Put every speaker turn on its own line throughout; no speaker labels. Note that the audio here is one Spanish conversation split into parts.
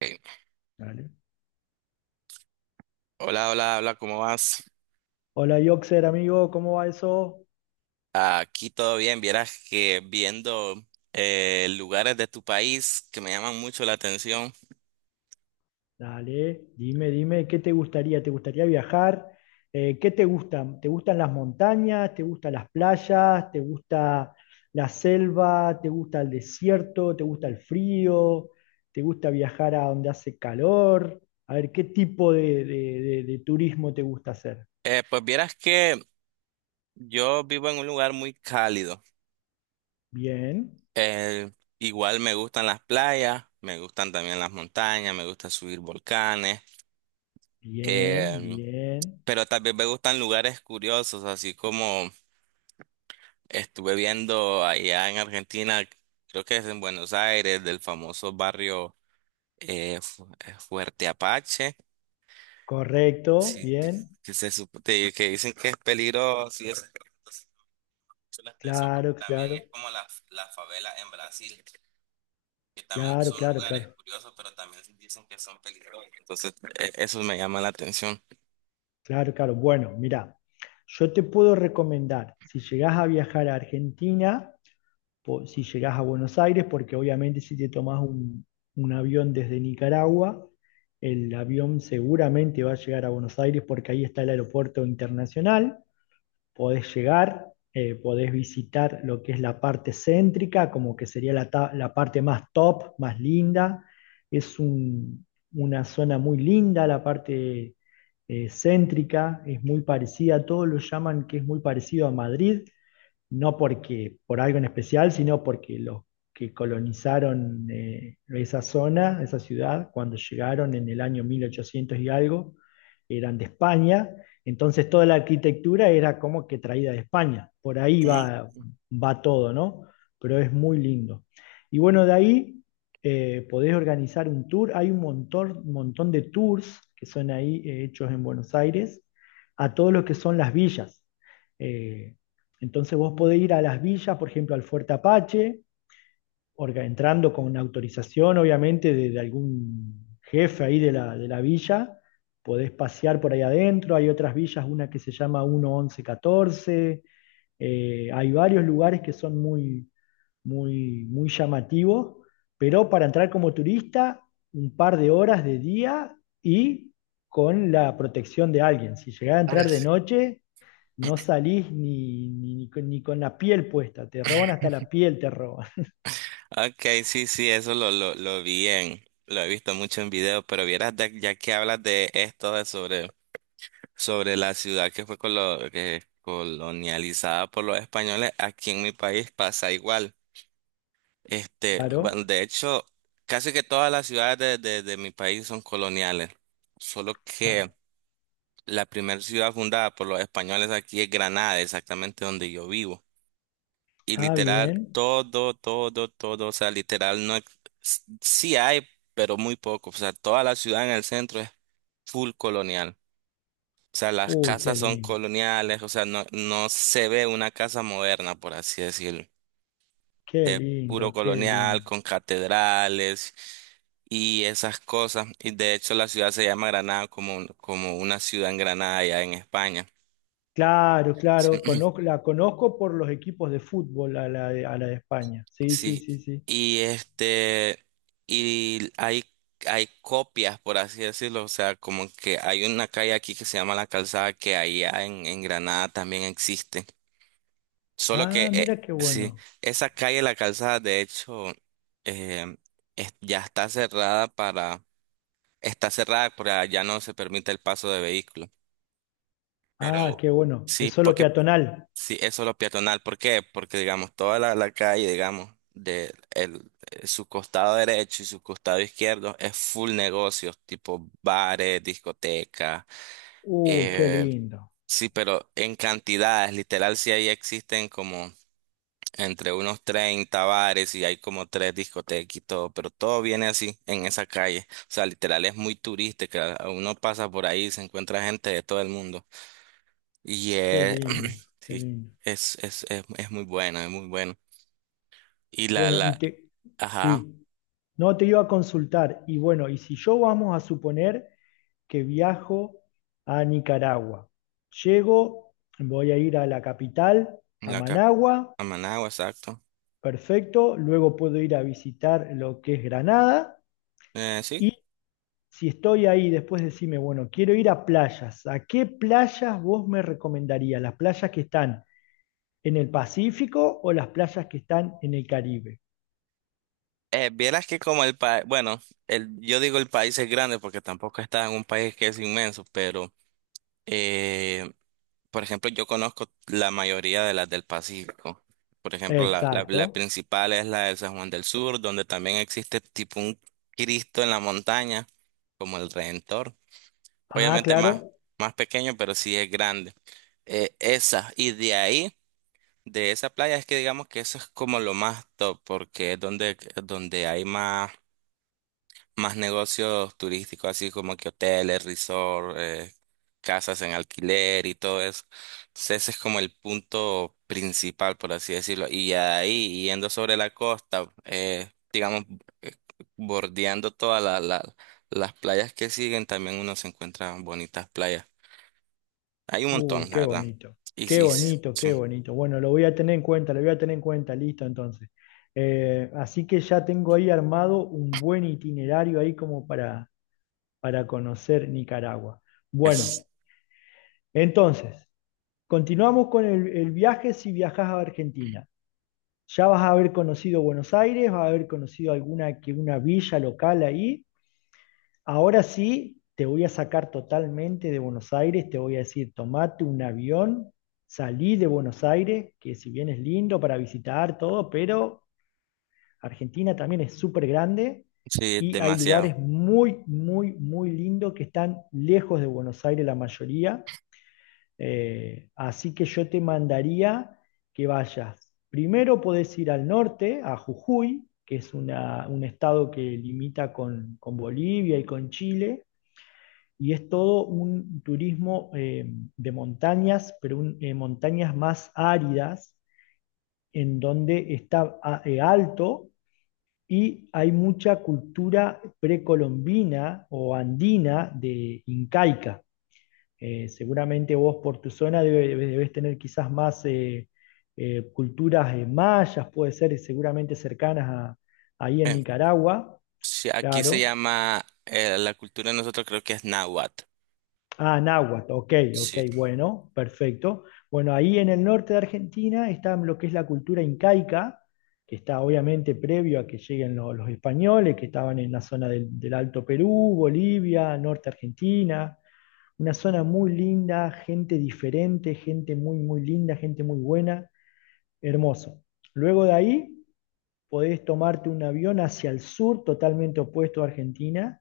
Eh,
Dale.
Hola, hola, hola, ¿cómo vas?
Hola, Yoxer, amigo, ¿cómo va eso?
Aquí todo bien, vieras que viendo lugares de tu país que me llaman mucho la atención.
Dale, dime, dime, ¿qué te gustaría? ¿Te gustaría viajar? ¿Qué te gustan? ¿Te gustan las montañas? ¿Te gustan las playas? ¿Te gusta la selva? ¿Te gusta el desierto? ¿Te gusta el frío? ¿Te gusta viajar a donde hace calor? A ver, ¿qué tipo de turismo te gusta hacer?
Pues vieras que yo vivo en un lugar muy cálido.
Bien,
Eh, igual me gustan las playas, me gustan también las montañas, me gusta subir volcanes.
bien,
Eh,
bien.
Pero también me gustan lugares curiosos, así como estuve viendo allá en Argentina, creo que es en Buenos Aires, del famoso barrio Fuerte Apache,
Correcto,
sí, t-
bien.
que, se, sup- te- que dicen que es peligroso y eso. Entonces, mucho la atención porque
Claro,
también es
claro,
como la favela en Brasil, que también
claro,
son
claro,
lugares
claro.
curiosos, pero también dicen que son peligrosos. Entonces, eso me llama la atención.
Claro, claro. Bueno, mira, yo te puedo recomendar, si llegás a viajar a Argentina, si llegás a Buenos Aires, porque obviamente si te tomás un avión desde Nicaragua, el avión seguramente va a llegar a Buenos Aires porque ahí está el aeropuerto internacional. Podés llegar, podés visitar lo que es la parte céntrica, como que sería la parte más top, más linda. Es una zona muy linda, la parte céntrica, es muy parecida, todos lo llaman que es muy parecido a Madrid, no porque por algo en especial, sino porque los que colonizaron esa zona, esa ciudad, cuando llegaron en el año 1800 y algo, eran de España, entonces toda la arquitectura era como que traída de España, por ahí va todo, ¿no? Pero es muy lindo. Y bueno, de ahí podés organizar un tour, hay un montón, montón de tours que son ahí hechos en Buenos Aires, a todos los que son las villas. Eh, entonces vos podés ir a las villas, por ejemplo, al Fuerte Apache, entrando con una autorización, obviamente, de algún jefe ahí de la villa. Podés pasear por ahí adentro. Hay otras villas, una que se llama 11114. Hay varios lugares que son muy, muy, muy llamativos, pero para entrar como turista, un par de horas de día y con la protección de alguien. Si llegás a entrar de
Ujú.
noche, no salís ni con la piel puesta, te roban hasta la piel, te roban.
Okay, sí, sí, eso lo vi en, lo he visto mucho en video, pero vieras, de- ya que hablas de esto, sobre la ciudad que fue colo- que colonializada por los españoles, aquí en mi país pasa igual. Este, bueno,
Claro.
de hecho, casi que todas las ciudades de mi país son coloniales, solo
Ah,
que la primera ciudad fundada por los españoles aquí es Granada, exactamente donde yo vivo. Y
ah,
literal,
bien.
todo, todo, todo, o sea, literal, no, sí hay, pero muy poco, o sea, toda la ciudad en el centro es full colonial, o sea, las
Uy, qué
casas son
lindo,
coloniales, o sea, no, no se ve una casa moderna, por así decirlo,
qué
es puro
lindo, qué
colonial,
lindo.
con catedrales y esas cosas, y de hecho la ciudad se llama Granada como, como una ciudad en Granada allá en España.
Claro,
Sí.
claro, la conozco por los equipos de fútbol a la de España. Sí, sí,
Sí,
sí, sí.
y este, y hay, hay copias, por así decirlo, o sea, como que hay una calle aquí que se llama La Calzada, que allá en Granada también existe. Solo que,
Ah, mira qué
sí,
bueno.
esa calle La Calzada, de hecho, eh, ya está está cerrada, para ya no se permite el paso de vehículos.
Ah,
Pero
qué bueno.
sí,
Es solo
porque
peatonal.
Sí, eso es lo peatonal. ¿Por qué? Porque, digamos, toda la calle, digamos, de el, su costado derecho y su costado izquierdo es full negocios, tipo bares, discotecas.
Uy, qué
eh,
lindo,
sí, pero en cantidades, literal, sí ahí existen como entre unos 30 bares y hay como tres discotecas y todo, pero todo viene así en esa calle. O sea, literal, es muy turística. Uno pasa por ahí y se encuentra gente de todo el mundo. Y
qué lindo, qué
sí,
lindo.
es muy bueno, es muy bueno. Y
Bueno,
la, ajá,
sí, no te iba a consultar. Y bueno, y si yo vamos a suponer que viajo a Nicaragua. Llego, voy a ir a la capital, a
la cap-
Managua,
a Managua, exacto.
perfecto, luego puedo ir a visitar lo que es Granada
Sí.
y si estoy ahí, después decime, bueno, quiero ir a playas, ¿a qué playas vos me recomendarías? ¿Las playas que están en el Pacífico o las playas que están en el Caribe?
Vieras que como el país, bueno, yo digo el país es grande porque tampoco está en un país que es inmenso, pero, eh, por ejemplo, yo conozco la mayoría de las del Pacífico. Por ejemplo, la
Exacto.
principal es la de San Juan del Sur, donde también existe tipo un Cristo en la montaña, como el Redentor.
Ah,
obviamente más,
claro.
más pequeño, pero sí es grande. Y de ahí, de esa playa, es que digamos que eso es como lo más top, porque es donde, donde hay más, más negocios turísticos, así como que hoteles, resort, casas en alquiler y todo eso. Entonces ese es como el punto principal, por así decirlo. Y ya de ahí, yendo sobre la costa, digamos, eh, bordeando todas las playas que siguen, también uno se encuentra bonitas playas. Hay un montón, la
Qué
verdad.
bonito,
Y
qué
sí, sí,
bonito, qué bonito. Bueno, lo voy a tener en cuenta, lo voy a tener en cuenta, listo entonces. Así que ya tengo ahí armado un buen itinerario ahí como para conocer Nicaragua. Bueno,
es,
entonces, continuamos con el viaje si viajas a Argentina. Ya vas a haber conocido Buenos Aires, vas a haber conocido alguna que una villa local ahí. Ahora sí, te voy a sacar totalmente de Buenos Aires, te voy a decir, tomate un avión, salí de Buenos Aires, que si bien es lindo para visitar todo, pero Argentina también es súper grande
sí, es
y hay
demasiado.
lugares muy, muy, muy lindos que están lejos de Buenos Aires la mayoría. Así que yo te mandaría que vayas. Primero podés ir al norte, a Jujuy, que es un estado que limita con Bolivia y con Chile y es todo un turismo de montañas, pero montañas más áridas, en donde está alto y hay mucha cultura precolombina o andina de incaica. Seguramente vos por tu zona debes tener quizás más culturas mayas, puede ser seguramente cercanas ahí en
Eh,
Nicaragua,
sí, aquí se
claro.
llama, la cultura de nosotros creo que es náhuatl.
Ah, náhuatl, ok, ok,
Sí.
bueno, perfecto. Bueno, ahí en el norte de Argentina está lo que es la cultura incaica, que está obviamente previo a que lleguen los españoles, que estaban en la zona del Alto Perú, Bolivia, norte Argentina, una zona muy linda, gente diferente, gente muy, muy linda, gente muy buena, hermoso. Luego de ahí podés tomarte un avión hacia el sur, totalmente opuesto a Argentina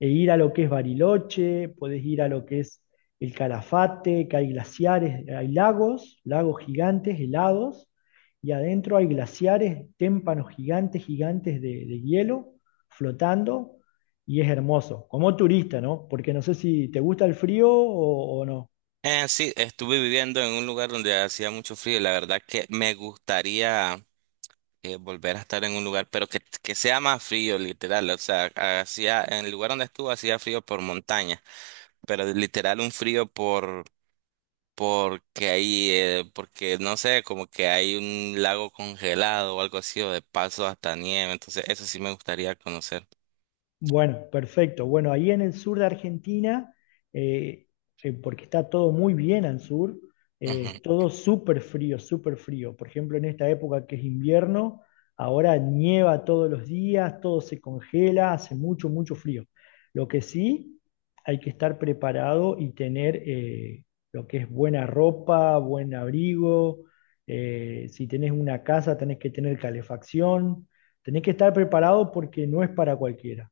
e ir a lo que es Bariloche, podés ir a lo que es el Calafate, que hay glaciares, hay lagos, lagos gigantes, helados, y adentro hay glaciares, témpanos gigantes, gigantes de hielo flotando, y es hermoso, como turista, ¿no? Porque no sé si te gusta el frío o no.
Sí, estuve viviendo en un lugar donde hacía mucho frío y la verdad que me gustaría volver a estar en un lugar, pero que sea más frío, literal. O sea, hacía, en el lugar donde estuve hacía frío por montaña, pero literal un frío porque ahí, porque no sé, como que hay un lago congelado o algo así, o de paso hasta nieve, entonces eso sí me gustaría conocer.
Bueno, perfecto. Bueno, ahí en el sur de Argentina, eh, porque está todo muy bien al sur,
Ujú.
es todo súper frío, súper frío. Por ejemplo, en esta época que es invierno, ahora nieva todos los días, todo se congela, hace mucho, mucho frío. Lo que sí, hay que estar preparado y tener lo que es buena ropa, buen abrigo. Si tenés una casa, tenés que tener calefacción. Tenés que estar preparado porque no es para cualquiera.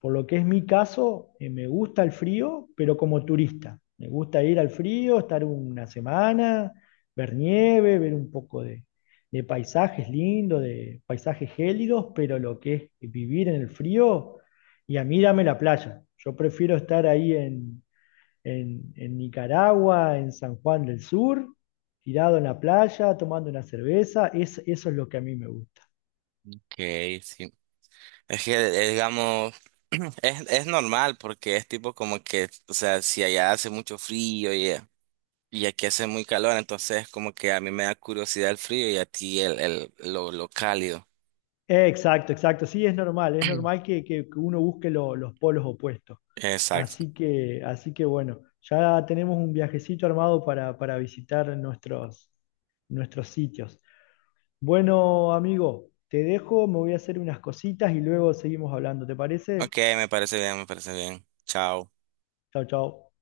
Por lo que es mi caso, me gusta el frío, pero como turista. Me gusta ir al frío, estar una semana, ver nieve, ver un poco de paisajes lindos, de paisajes gélidos, pero lo que es vivir en el frío, y a mí dame la playa. Yo prefiero estar ahí en, en Nicaragua, en San Juan del Sur, tirado en la playa, tomando una cerveza. Eso es lo que a mí me gusta.
Ok, sí. Es que, digamos, es normal porque es tipo como que, o sea, si allá hace mucho frío y aquí hace muy calor, entonces como que a mí me da curiosidad el frío y a ti lo cálido.
Exacto, exacto. Sí, es normal que uno busque los polos opuestos.
Exacto.
Así que bueno, ya tenemos un viajecito armado para visitar nuestros sitios. Bueno, amigo, te dejo, me voy a hacer unas cositas y luego seguimos hablando. ¿Te parece?
Ok, me parece bien, me parece bien. Chao.
Chao, chao.